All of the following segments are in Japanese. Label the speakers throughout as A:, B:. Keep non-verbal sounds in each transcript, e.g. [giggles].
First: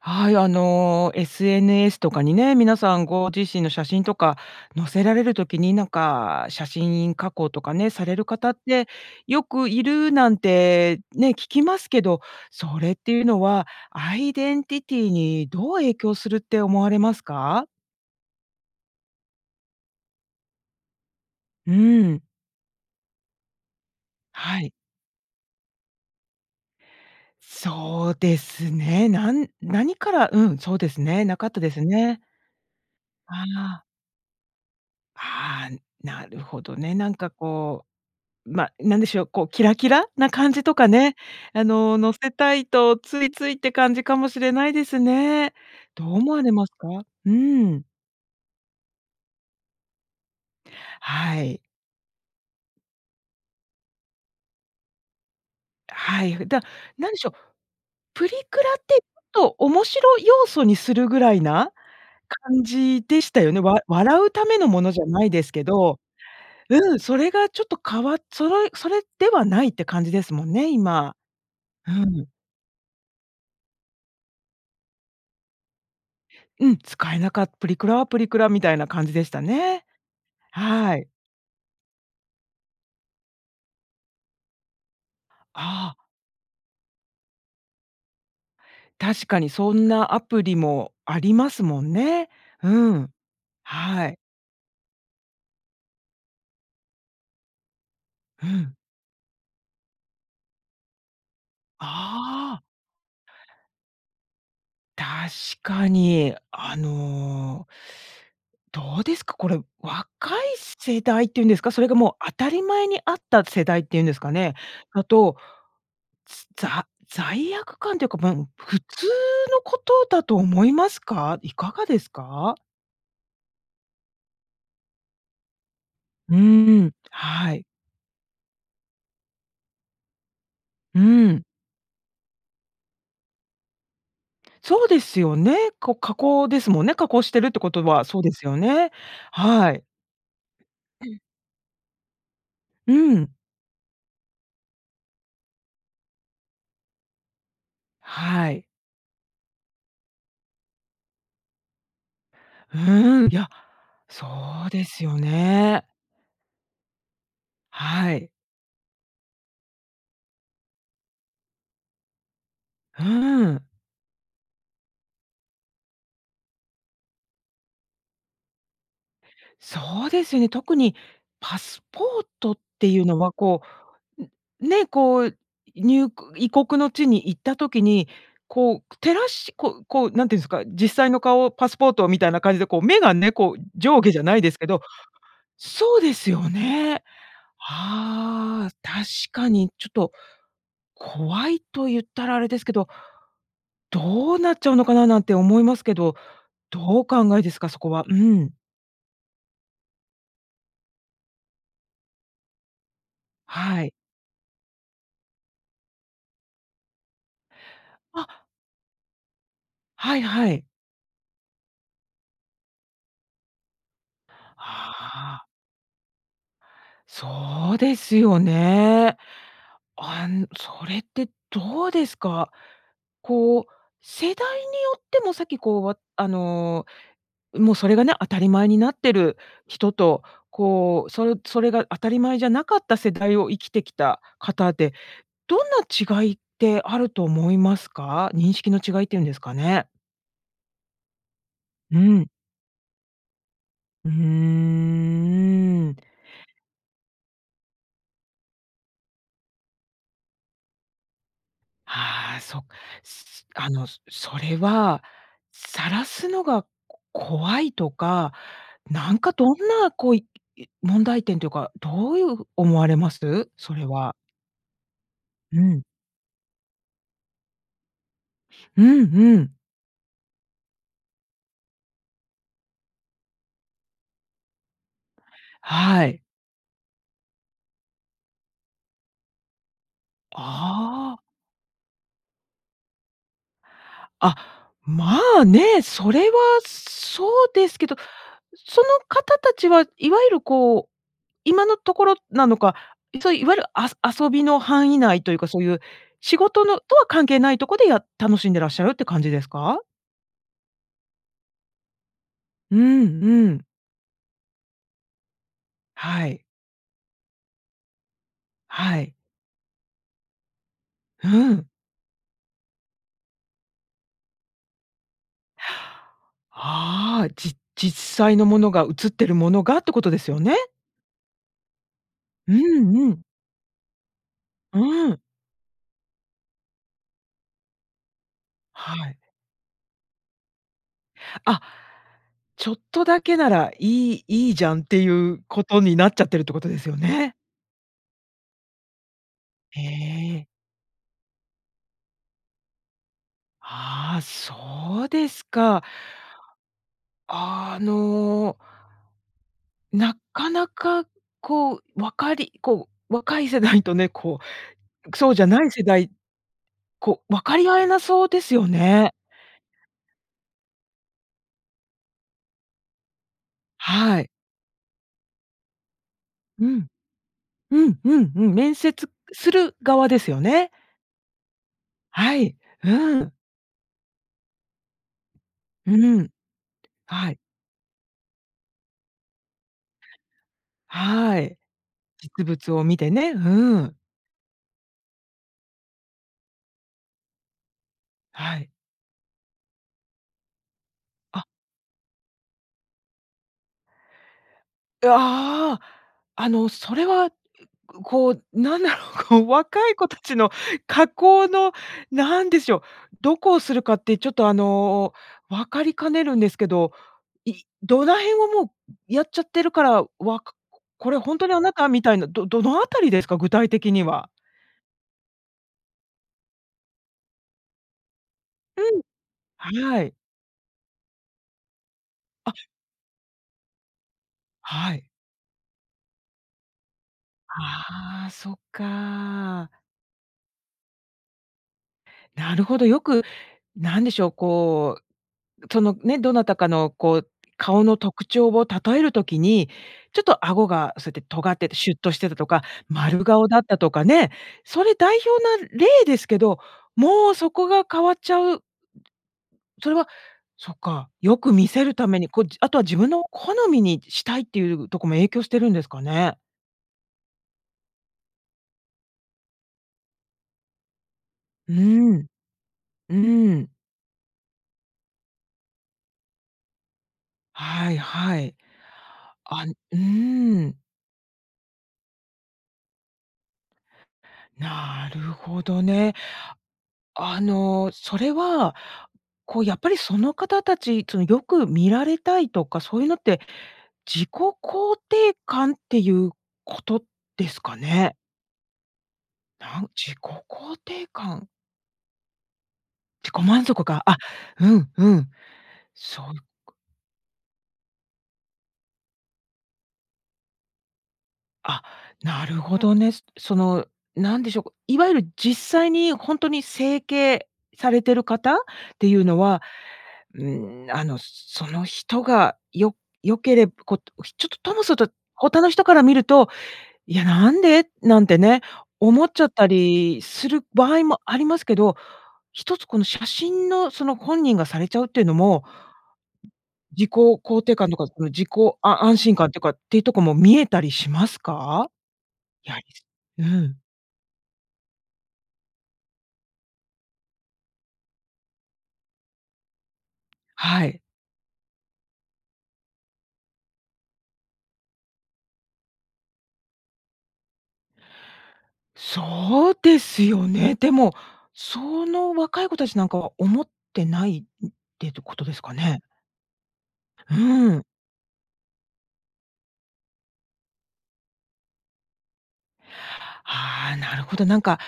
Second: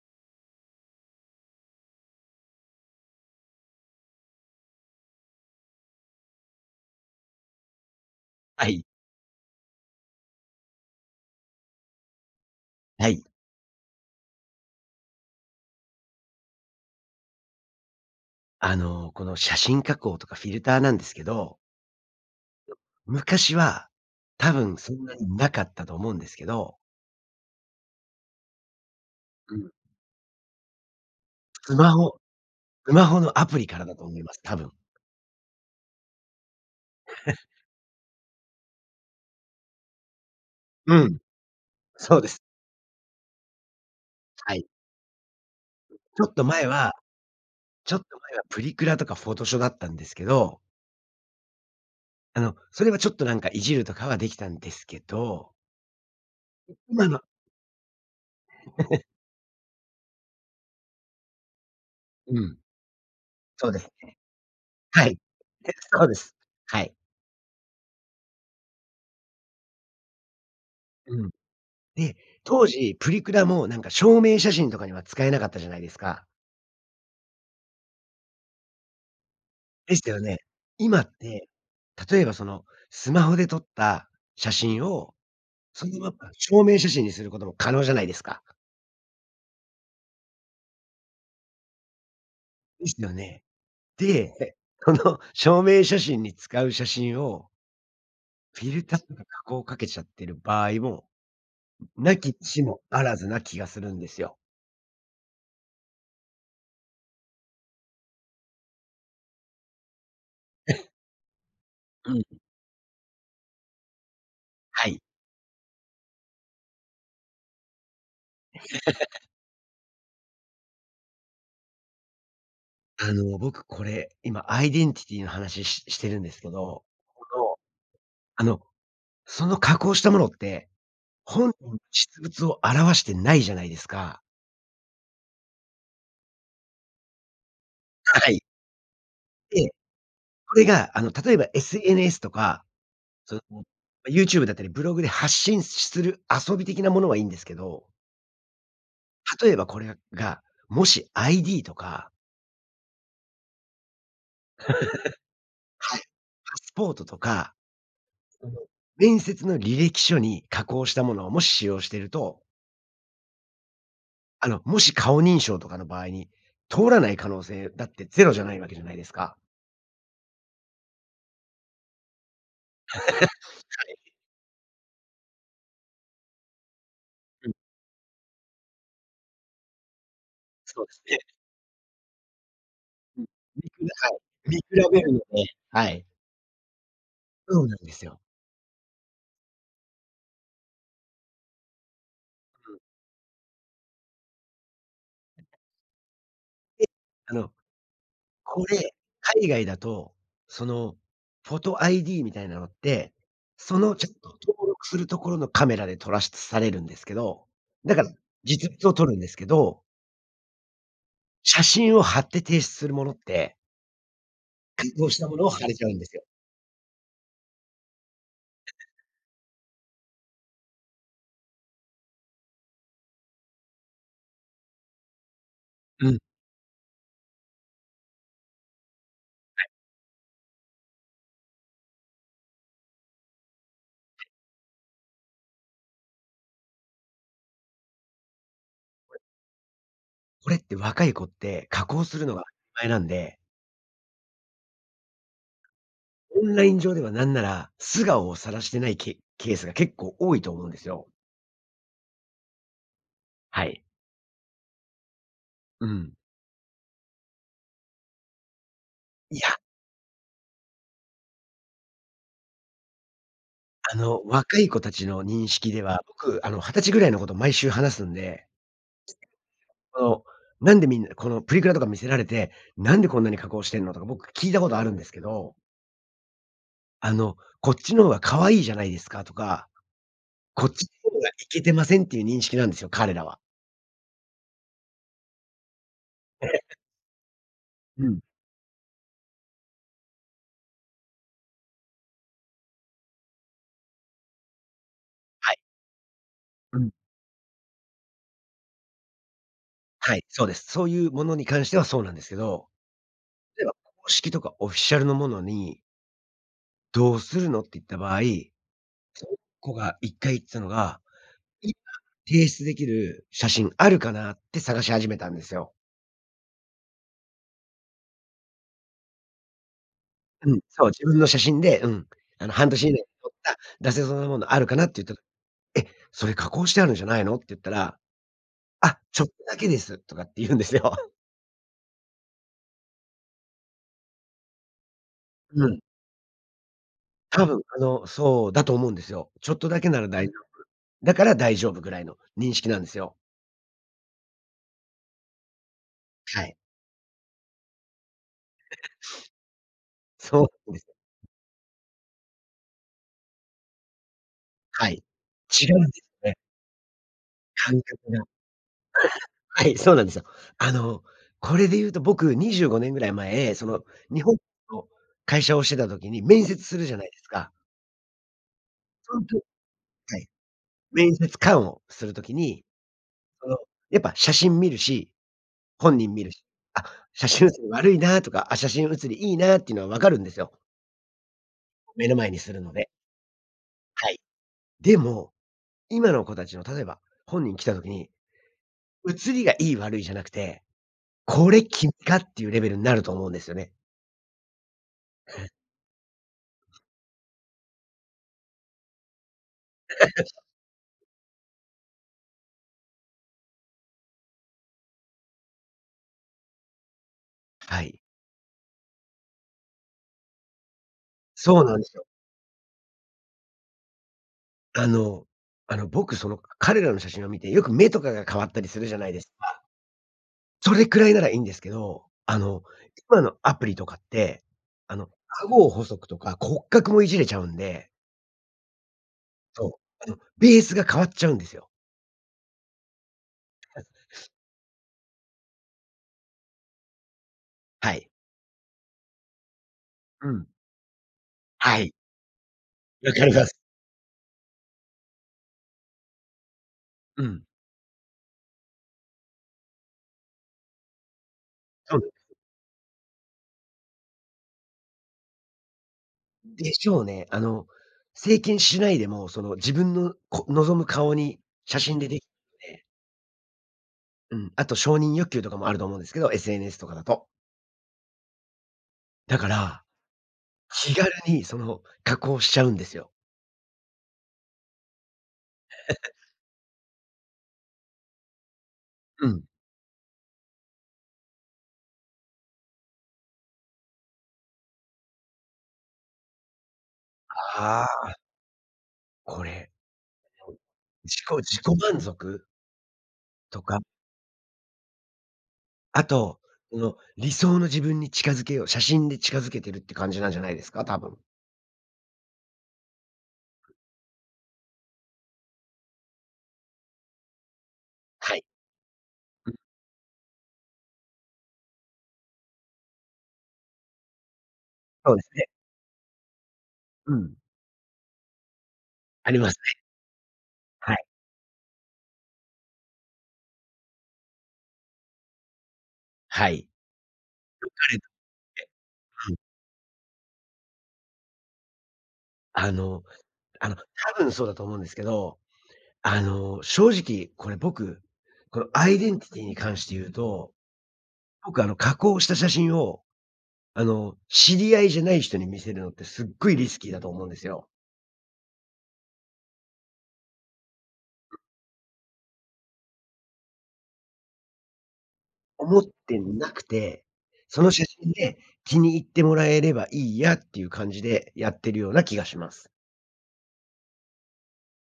A: はい、あの SNS とかにね、皆さんご自身の写真とか載せられる時に、なんか写真加工とかね、される方っ
B: はい。
A: て、よくいるなんて、ね、聞きますけど、それっ
B: は
A: てい
B: い。
A: うのは、アイデンティティーにどう影響するって思われますか？
B: あの、この写真加工とかフィルターなんですけど
A: うん。
B: む昔は、多
A: はい。
B: 分そんなになかったと思うんですけど。
A: そうですね。なん
B: うん。
A: 何からうん、そうですね、なかったで
B: ス
A: す
B: マホ、
A: ね。
B: スマホの
A: あ
B: アプリから
A: あ。
B: だと思います、多分。
A: ああ。なるほどね。なんか
B: [chuckles]
A: こう、ま、何でしょう、こう、キラキラな感じとか
B: う
A: ね、
B: ん。
A: あの、載
B: そうで
A: せ
B: す。
A: たいと、ついついって感じかもしれ
B: は
A: な
B: い。
A: いですね。どう
B: ちょ
A: 思
B: っ
A: わ
B: と
A: れ
B: 前
A: ますか？
B: は、
A: うん。
B: ちょっと前は、プリクラとかフォトショだったんですけど
A: はい。
B: あの、それはちょっと、なんかいじるとかはできたんですけど
A: はい。ふでは、
B: う今
A: 何で
B: の。
A: しょう。プリクラって、
B: [laughs]
A: ちょっと、面白要素にするぐらいな、
B: うん。
A: 感じでしたよね。
B: そうで
A: わ
B: すね。
A: 笑うためのものじゃ
B: はい。
A: ないですけ
B: [chuckles]
A: ど。
B: そうです。はい。
A: うん、それがちょっと変わっそらい、それではないって感じですもんね、今。
B: うん。
A: う
B: で、
A: ん。
B: 当時、プリクラも何か証明写真とかには、使えなかったじゃないですか？
A: うん、使えなかっプリクラはプリクラみたいな感じでしたね。
B: でしたよね。
A: は
B: 今
A: い。
B: って、例えばそのスマホで撮った写真を、そ
A: ああ。
B: のまま証明写真にすることも、可能じゃないですか。
A: 確かに、そんなアプリもありますもんね。
B: で
A: う
B: すよ
A: ん。
B: ね。
A: はい。
B: で、この証明写真に使う写真を
A: う
B: フィ
A: ん。
B: ルターとか加工をかけちゃってる場合も、無きに
A: あ
B: し
A: あ。
B: も非ずな気がするんですよ。
A: 確かに。あのどうですか、これ、若いす
B: [chuckles]
A: 世代って言うんですか？それが
B: う
A: も
B: ん。
A: う当たり前にあった世代って言うんですかね。
B: はい。
A: あと、つざ罪悪感っていうか、もう、普通
B: [laughs]
A: のことだと思いますか？いかがですか？
B: あの、僕これ、今アイデンティティの話、ししてるんで
A: う
B: すけ
A: ん
B: ど、
A: うん。
B: こ
A: は
B: の、
A: い。
B: あの、その加工したものって、
A: うん。
B: ほん [unintelligible] 実物を表してないじゃないですか。
A: そうですよね。こう加工ですもんね、加工してるってことは、そう
B: は
A: で
B: い。
A: すよね。
B: え、
A: はい。
B: これが、あ
A: う
B: の、
A: ん。
B: 例えば SNS とか、
A: うん。
B: その YouTube だったりブログで発信しする、遊び的なものはいんですけど
A: はい。
B: 例えばこれが、もし、ID とか
A: うーん、いや、そうですよ
B: [laughs]
A: ね。
B: はい。パスポートとか
A: はい。
B: その、面接の履歴書に加工したものをもし使用していると
A: ふーん。
B: あの、もし顔認証とかの場合に、通らない可能性だって0じゃないわけじゃないですか。
A: そうですよね、特にパスポートって
B: [laughs]
A: い
B: は
A: うのは、こ
B: い。
A: う、んね、こう、にゅう異国の地に行っ
B: うん。
A: た時に、こう照らしこうこう、なんて言うんですか、
B: そう
A: 実
B: です
A: 際
B: ね。
A: の顔、パスポートみたいな感じで、こう目が
B: うん、
A: ね、こう
B: 見く
A: 上
B: ら
A: 下
B: は
A: じ
B: い。
A: ゃないで
B: 見
A: す
B: 比
A: けど
B: べるので、は
A: そう
B: い。
A: ですよね。
B: そうなんですよ。
A: ああ、確かにちょっと怖いと言ったら、あれです
B: う
A: け
B: ん。
A: ど、どうなっちゃうのかな、なんて思いますけど、どう
B: で、
A: お
B: あ
A: 考えで
B: の、
A: すか？そこはうん。
B: これ海外だと、そのフォト ID みたいなのって、そ
A: はい。
B: のちょっと登録するところのカメラで撮らしされるんですけど、だから
A: あ。
B: 実物を撮るんですけど
A: はいはい。
B: 写真を貼って提出するものって偽造した
A: は
B: もの
A: あ。
B: を貼れちゃうんですよ。
A: そうですよね。あんそれってどうですか？こう、世代によっても、さっきこう、
B: うん。
A: あの、もうそれがね、当たり前になってる
B: はい。
A: 人と、こう、そそれが当たり前じゃなかった世代を生きてきた方で、どんな違いってあると思いますか？認識の違いって言うんですかね。
B: これって若い子って、加
A: う
B: 工する
A: ん。
B: のがなんで
A: うーん、うん。
B: オンライン上では何なら、素顔を晒してないケケースが、結構多いと思うんですよ。
A: はあ、そっ、すす
B: は
A: あ
B: い。
A: の、それは、
B: う
A: 晒
B: ん。
A: すのがこ怖いとか、なんか
B: い
A: どん
B: や。
A: なこういい問題点というか、どういう思われます？それ
B: あ
A: は。
B: の、若い子たちの認
A: う
B: 識で
A: ん。
B: は、僕、あの、20歳ぐらいの子と、毎週話すんで。
A: うんうん。
B: その、なんでみんなこのプリクラとか見せられて、なんでこんなに加工してんのとか、僕聞いたことあるんですけど
A: はい。
B: あの、「こっちの方が可愛いじゃないですか」とか、「こっちの
A: あ
B: 方
A: あ。
B: がイケてません」っていう認識なんですよ、彼らは。
A: あ、まあ、ね。それは
B: ええ、え。
A: そうですけど。
B: うん。
A: その方たちは、いわゆるこう、今のところなのか、いそいわゆるあそ遊びの範囲内というか、
B: はい。
A: そういう仕事
B: う
A: の
B: ん。
A: とは関係ないとこで、やっ楽しんでらっしゃるって感じですか？
B: はい、そうです。そういうものに関しては、そうなんですけど。
A: うんう
B: 例
A: ん。
B: えば、公式とかオフィシャルのものに
A: はい。
B: 「どうするの」って言った場合、
A: はい。
B: その子が1回言ってたのが、
A: うん。
B: 「今、提出出来る写真あるかな」って探し始めたんですよ。
A: [inhales] ああ、じ実際のものが、映ってるものがって事ですよ
B: う
A: ね？
B: ん、そう、自分の写真で、うん、あの、
A: う
B: 「半年以内
A: ん
B: に
A: うん。
B: 撮った出せそうなものあるか
A: う
B: な」ってゆった
A: ん。
B: 「え、それ加工してあるんじゃないの」ってゆったら、
A: は
B: 「あ、
A: い。
B: ちょっとだけです」とかってゆんですよ。
A: あ、ちょっとだけならいいいいじゃん、ってゆう
B: うん。
A: 事になっちゃってるって事ですよね。
B: 多分、あの、そうだと思うんですよ。ちょっとだ
A: へ
B: けなら大丈
A: え。
B: 夫、だから大丈夫、ぐらいの認識なんですよ。
A: ああ、そうですか。
B: はい。
A: あの
B: [chuckles]
A: な
B: そ
A: かな
B: うです。
A: か、こう、分かりこう、若い世代とね、こ
B: はい、
A: う、そうじゃない
B: 違うん
A: 世
B: です
A: 代、
B: ね。
A: こう、分かり合
B: 感
A: えな
B: 覚が。
A: そうですよね。
B: はい、そうなんですよ。あの、これでゆうと、僕、25年ぐらい前、その、
A: は
B: 日
A: い。
B: 本の会社をしてた時に、面接
A: う
B: する
A: ん、
B: じゃないですか
A: うんうんうん、面接
B: そんと
A: する側
B: は
A: で
B: い。
A: すよね？
B: 面接官をする時
A: はい。
B: に、
A: うん。
B: その、やっぱ写真見るし、
A: う
B: 本人
A: う
B: 見
A: ん。
B: るし、「あ、写
A: はい。
B: 真写り悪いな」とか、「あ、写真写りいいな」ってのは分かるんですよ。
A: はい。
B: 目の前に
A: 実
B: するの
A: 物を
B: で。
A: 見てね、うん。
B: はい。でも、今の子達の、例えば、本人来た時に、
A: はい。
B: 写りがいい悪いじゃなくて、
A: あ。
B: 「これ、君か」っていうレベルになると思うんですよね。
A: う、
B: [chuckles]
A: ああ、あの、それはこう、なんだろう、こう、若い子たち
B: [laughs]
A: の加工の、なんでしょう、どこをするかって、ちょっと、あの、分かりかねるんですけど、い
B: はい。
A: 土台をもう、やっちゃってるから、わか「これ、ほんとにあ
B: そう
A: な
B: なんで
A: た」
B: す
A: み
B: よ。
A: たいなど、どの辺りですか？具体的には。
B: あのあの、僕、その、か彼らの写真を見てよく目とかが変わったりす
A: う
B: るじゃ
A: ん、
B: ないですか？
A: はーい。
B: それくらいならいんですけど、あ
A: あ
B: の、今のアプリとかって、
A: は
B: あの、
A: い。
B: 顎を細くとか骨格もいじれちゃうんで
A: ああ、そっ
B: そ
A: か。
B: う、あの、ベースが変わっちゃうんですよ。
A: なるほど、よく、
B: [unintelligible]
A: なんでしょう、こう、そのね、どなたかのこう、顔
B: は
A: の
B: い。
A: 特徴を例える時に、ちょっ
B: う
A: と
B: ん。
A: 顎がそうやって尖ってて、
B: はい。
A: シュッとしてたとか、
B: わか
A: 丸
B: りま
A: 顔
B: す。
A: だったとかね。それ代表な例ですけど、
B: う
A: もう
B: ん。
A: そこが変わっちゃう。それは、そっか、よく見せる
B: そうで
A: ため
B: す。
A: に、こう、じあとは自分の好みにしたいっていうとこも影響してるんですかね？
B: でしょうね。あの、整形しないでもその自分の、こ望む顔に
A: う
B: 写真ででき
A: ん。
B: で。
A: うん。
B: うん。あと承認欲求とかもあると思うんですけど、SNS とかだと。
A: はいはい。
B: だか
A: あんう
B: ら、
A: ーん。
B: 気軽に、その、加工しちゃうんですよ。
A: なるほどね。
B: [giggles]
A: あの、それは、
B: うん。
A: こう、やっぱりその方たち、その、よく見られたいとか、そういうのって、自己肯定感っていうことですか
B: あ
A: ね？
B: あ。これ。
A: なん自己
B: [unintelligible]
A: 肯定
B: 自己
A: 感。
B: 自己満足？
A: 自己
B: と
A: 満
B: か
A: 足か。あ、うん、うん。
B: あ
A: そう
B: と、
A: か。
B: うの理想の自分に近づけよう、写真に近づけてるって感じなんじゃないですか？多分。
A: あ、なるほどね。すその何でしょうか、いわゆる実際にほんとに整形されてる
B: はい。
A: 方っていうの
B: うん。
A: は、うん、あの、その人がよ良けれぶ、ことひちょっと、ともそと
B: そうですね。
A: ほたの人から見ると
B: う
A: 「いや、
B: ん。
A: なんで？」なんてね、思
B: あ
A: っ
B: り
A: ちゃっ
B: ます
A: た
B: ね。
A: りする
B: は
A: 場
B: い。
A: 合もありますけど、一つこの写真のその本人がされちゃうってのも
B: はい。よ
A: 自己肯定
B: か
A: 感と
B: れ
A: か、
B: と
A: その自己
B: え、
A: あ安
B: う
A: 心
B: ん。
A: 感てか、っていうとこも見えたりしますか？
B: あ
A: やり
B: の、
A: すう
B: あの、
A: ん。
B: 多分そうだと思うんですけど、あの、正直これ僕、このアイデンティティに関して言うと、
A: はい。
B: 僕あの、加工した写真をあの、知り合いじゃない人に見せるのって、すごいリスキーだと思うんですよ。
A: そうですよね。でも、その若い子たちなんかは思ってないってとことですか
B: 思っ
A: ね？
B: てなくて、その
A: う
B: 写
A: ん。
B: 真で気に入ってもらえればいいやっていう感じで、やってるような気がします。
A: ああ、なるほど、なんか、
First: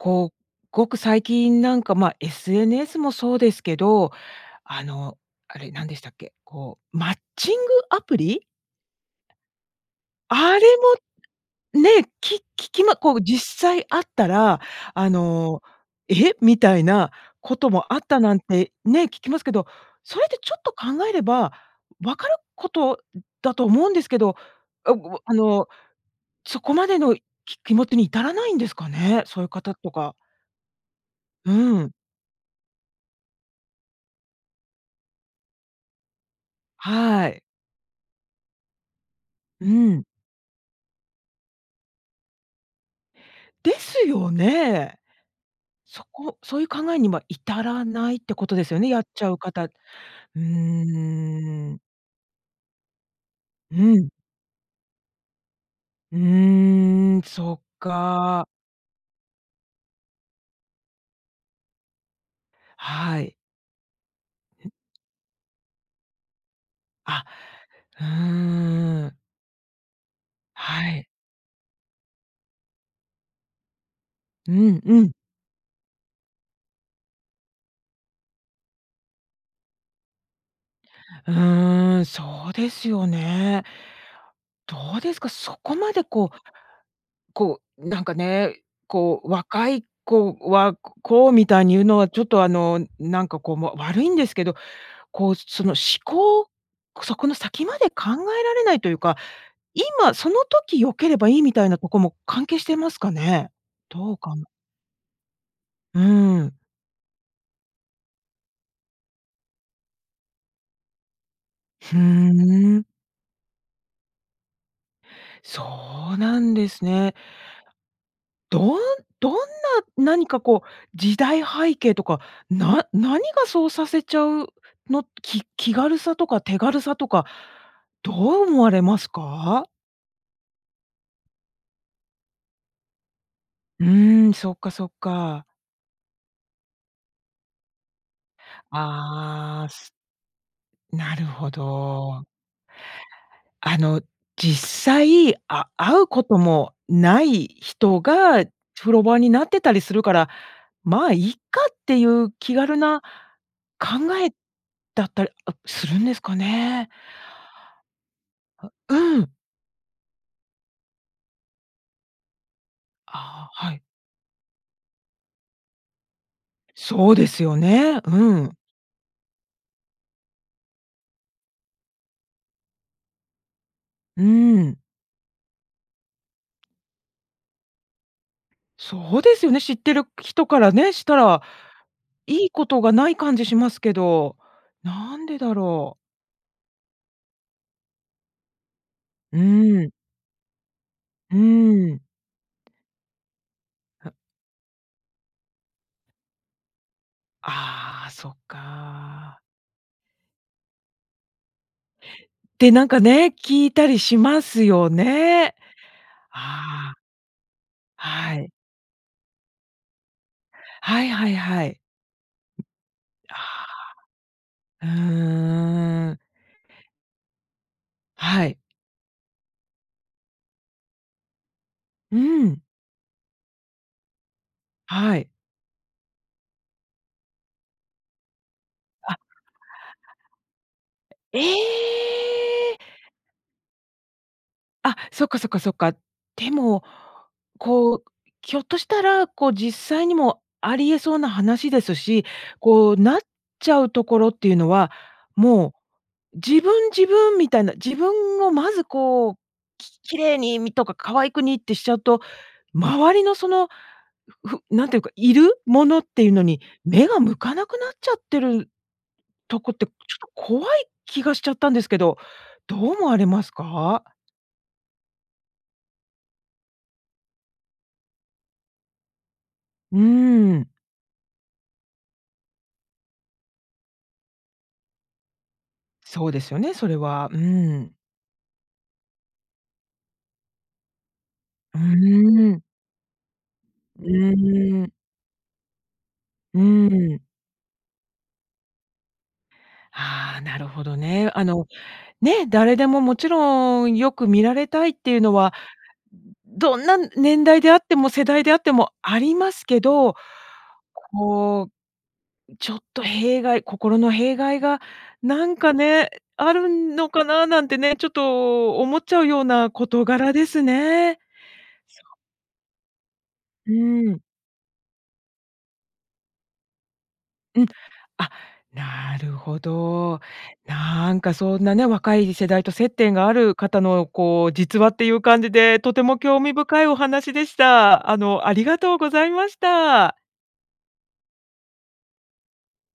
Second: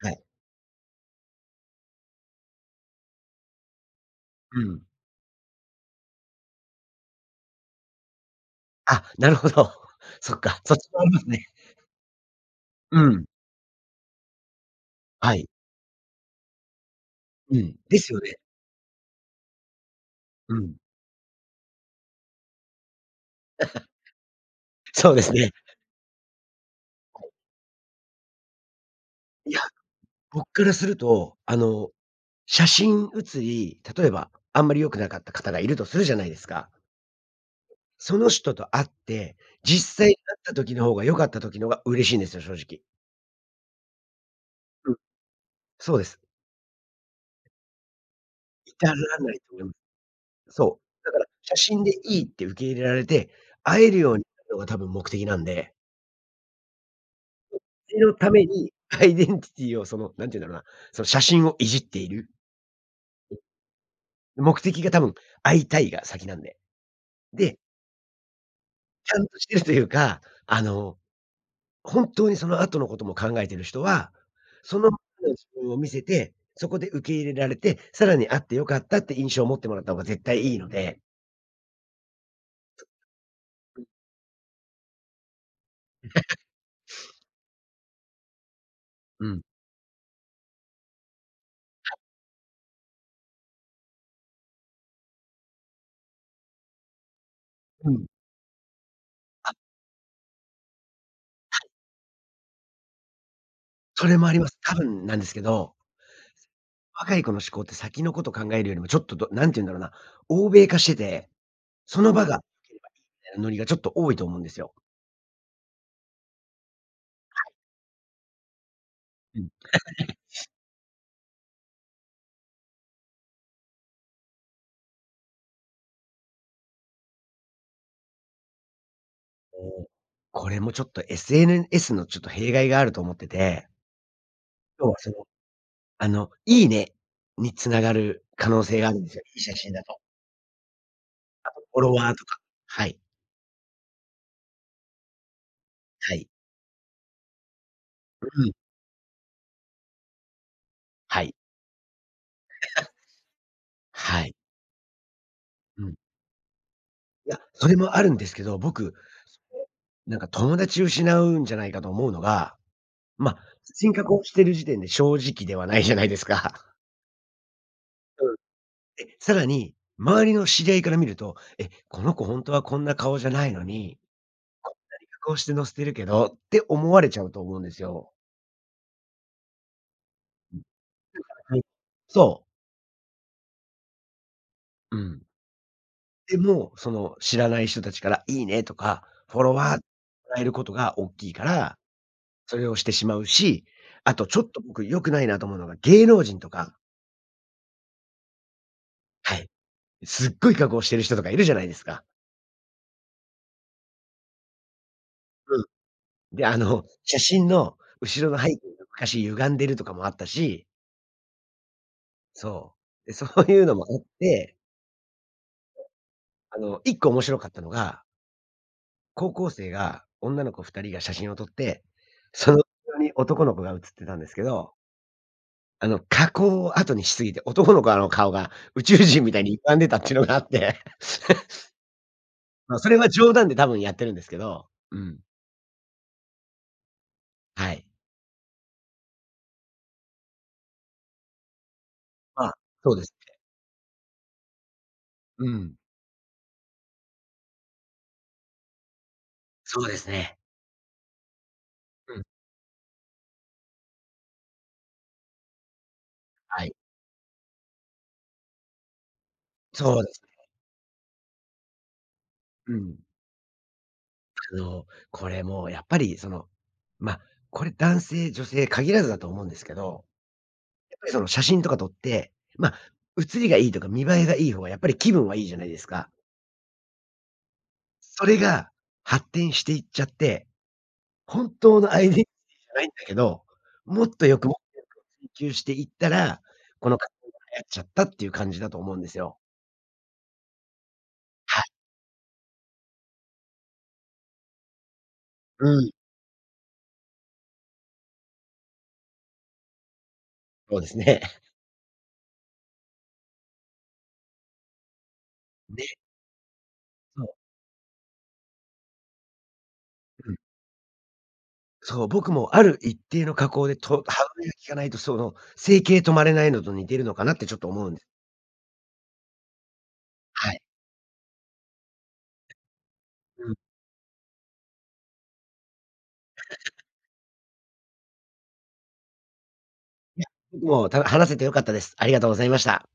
B: はい。
A: う、ごく最近なんかまあ、SNS もそうですけど、
B: う
A: あ
B: ん。
A: の、あれ、なんでしたっけ、こう、マッチングアプリ。
B: あ、なるほど。そっ
A: あ
B: か。
A: れ
B: そっちもありますね。
A: も、ね、き聞きま
B: う
A: こう
B: ん。
A: 実際会ったら、あ
B: はい。
A: の「えっ」みたいなこ
B: う
A: と
B: ん、
A: もあ
B: で
A: っ
B: す
A: た
B: よ
A: な
B: ね。
A: んて、ね、聞きますけど、それってち
B: う
A: ょっと
B: ん。
A: 考えれば、分かること、うだと思
B: [chuckles]
A: うんですけど、あ、
B: そ
A: ご
B: う
A: あ
B: です
A: あ
B: ね。
A: の、そこまでの、い
B: [unintelligible]
A: き気持ちに至らないんですかね？そういう
B: いや、
A: 方とか。
B: 僕からすると
A: う
B: あの、
A: ん。
B: 写真写り、例えば、あんまり良くなかった方がいるとするじゃないですか？
A: はい。
B: その人と会って、
A: う
B: 実
A: ん。
B: 際会った時の方が良かった時の方が嬉しいんですよ、正直。
A: ですよ
B: うん。
A: ね。
B: そう
A: そ
B: です。
A: こ、そういう考えには至らないってことですよね、やっちゃう方。う
B: [unintelligible] そう。だから、写
A: ーん。
B: 真で良いって受け入れられて、会え
A: う
B: る
A: ん。
B: ようになるのが多分目的なんで
A: うーん、そ
B: そっ
A: っ
B: ちのため
A: か。
B: にアイデンティティをその、何て言うんだろうな、その写真をいじっている
A: はい。
B: 目的が多分、会いたいが先なんで。
A: あ、
B: で
A: うー
B: ち
A: ん。
B: ゃんとしてるというか、あ
A: は
B: の、
A: い。
B: 本当にその後のことも考えてる人は、
A: う
B: そ
A: ん
B: のま
A: うん。
B: の自分を見せて、そこで受け入れられて、さらに会って良かったって、印象を持ってもらった方が絶対良いので
A: うーん、そうですよね。どうですか、そこまでこ
B: [giggles]
A: うこう、なんかね、こ
B: う
A: う、
B: ん。
A: 若い子は、ここう、みたいに言う
B: は
A: の
B: い。
A: はちょっとあの、なんかこうもう悪いんですけど、こう、その思考そこの先まで
B: う
A: 考
B: ん。
A: えられないというか、
B: あ。
A: 今その時良ければいいみ
B: は
A: た
B: い。
A: いなとこも、関係してますかね？
B: そ
A: ど
B: れ
A: う
B: もあ
A: か
B: り
A: な。
B: ます。多分なんですけど
A: うん。
B: 若い子の思考って先のこと考えるよりもちょっとどなんて言うんだろうな、欧米化してて、
A: ふう
B: その場が良けれ
A: ん。
B: ばいいみたいなノリがちょっと多いと思うんですよ。
A: そうなんですね。
B: はい。
A: どんどんな、
B: うん。[laughs]
A: 何かこう、時代背景とか、な何がそうさせちゃう、のき気軽さとか手軽さとか、どう思われますか？
B: おお。これもちょっと SNS のちょっと弊害があると思ってて
A: うん、そっかそ
B: 要
A: っ
B: はその、
A: か。
B: あの、いいね、に繋がる可能性があるんですよ。良い写
A: ああ、
B: 真だ
A: す
B: と。
A: なる
B: あ
A: ほ
B: と、フォロワーと
A: ど。
B: か。はい。
A: あの、実際、あ会う
B: は
A: こ
B: い。
A: ともない人
B: うう
A: が、
B: ん。
A: フォロワーになってたりするから、「まあ、い
B: は
A: い
B: い。
A: か」っていう気軽
B: [laughs]
A: な考
B: は
A: え、
B: い。
A: だったりあ
B: う
A: す
B: ん。
A: るんですかね。
B: いや、それもあるんですけど、
A: あ、
B: 僕、
A: うん。
B: それ、なんか友達失うんじゃないかと思うのが、ま、
A: ああ、は
B: 写
A: い。
B: 真加工している時点で正直ではないじゃないですか。
A: そうですよね。
B: う
A: う
B: ん。
A: ん。
B: で、更に、周りの知り合いから見ると、「え、この子ほんとはこんな顔じゃないのに、
A: う
B: こん
A: ん。
B: なに加工して載せてるけど。」って思われちゃうと思うんですよ。
A: そうですよね、知ってる人
B: うん、
A: からね、したら、
B: [unintelligible] そう。
A: いいことがない感じしますけど、
B: う
A: な
B: ん。
A: んでだろう。
B: でも、その知らない人たちからいいねとか、フ
A: う
B: ォロワー
A: ん。
B: らえることがおっきい
A: う
B: から、
A: ん。
B: それをしてしまうし、
A: は。
B: あとちょっと僕良くないなと思うのが芸能人とか
A: ああ、そっ
B: は
A: か。
B: い。すっごい加工してる人とかいるじゃないですか？
A: てなんかね、聞いたりしますよね。
B: うん。で、あの、
A: ああ。
B: 写真の後ろ
A: は
B: の背
A: い。
B: 景がおかしい歪んでるとかもあったし。
A: はいはいはい。
B: そう。で、そういうのもあって
A: うんうんうんうん。
B: あの1個面白かったのが
A: はい。
B: 高校生が女の子2人が写真を撮って、
A: う
B: その
A: ん。
B: 後ろに男の子が写ってたんですけど
A: はい。
B: あの、加工を後にしすぎて、男の子あの顔が宇宙
A: あ
B: 人みたいに歪んでたっていうのがあって。
A: え
B: [laughs] ま、
A: え。
B: それは冗談で多分やってるんですけど。
A: あ、
B: うん。
A: そっかそっかそっか。でも、
B: はい。
A: こう、ひょっとしたら、こう実際にもあり得そうな話ですし、
B: あ、
A: こ
B: そう
A: う、
B: です
A: なっ
B: ね。
A: ちゃうところっていうのは、
B: う
A: も
B: ん。
A: う、自分自分みたいな、自分をまずこう、
B: そうで
A: き
B: す
A: 綺
B: ね。
A: 麗にみとか可愛くにってしちゃう
B: う
A: と、
B: ん。
A: 周りのその、ふなんて言うか、いるものっていうのに
B: はい。
A: 目が向かなくなっちゃってるとこってちょ
B: そうで
A: っ
B: す
A: と
B: ね。
A: 怖い気がしちゃったんですけど、
B: う
A: どう
B: ん。
A: 思われますか？
B: あの、これもうやっぱりその、ま、これ男性女性限らずだと思うんですけ
A: う
B: ど。
A: ーん。
B: やっぱりその写真とか撮って、ま、写りがいいとか見栄えがいい方が、やっぱり気分はいいじゃないですか？
A: そうですよね、それは。うん。
B: それが、発展していっちゃって、本
A: う
B: 当のアイデンじ
A: ーん。
B: ゃないんだけど、
A: う
B: もっとよく、もっとよ
A: ーん。
B: くを追求していったら、
A: うー
B: この加
A: ん。
B: 工が流行っちゃったっていう感じだと思うんですよ。
A: あ、なるほどね。あ
B: は
A: の、
B: い。
A: ね。誰でももちろんよく見られたいっていうのは、
B: うん。
A: どんな年代であっても世代であってもありますけど。
B: そうですね。[chuckles]
A: こう、ちょっと弊害心の弊害がなんか
B: ね。
A: ね、あるの
B: そ
A: か
B: う。
A: ななんてね、ちょっと思っちゃうような事
B: うう
A: 柄
B: ん。
A: ですね。
B: そう。
A: そう。
B: 僕もある一定の加工
A: う
B: で、と
A: ん。
B: 歯止めが効かないとその、整形止まれないのと似てるのかなってちょっ
A: うん。
B: と思うん
A: あ、なるほど。
B: はい。
A: なんかそんなね、若い世代と接点があ
B: う
A: る
B: ん。
A: 方のこう、実話っていう感じで、とても興味深
B: [laughs]
A: いお話でした。あの、ありがとうございました。
B: え、僕も、たよ話せてよかったです。ありがとうございました。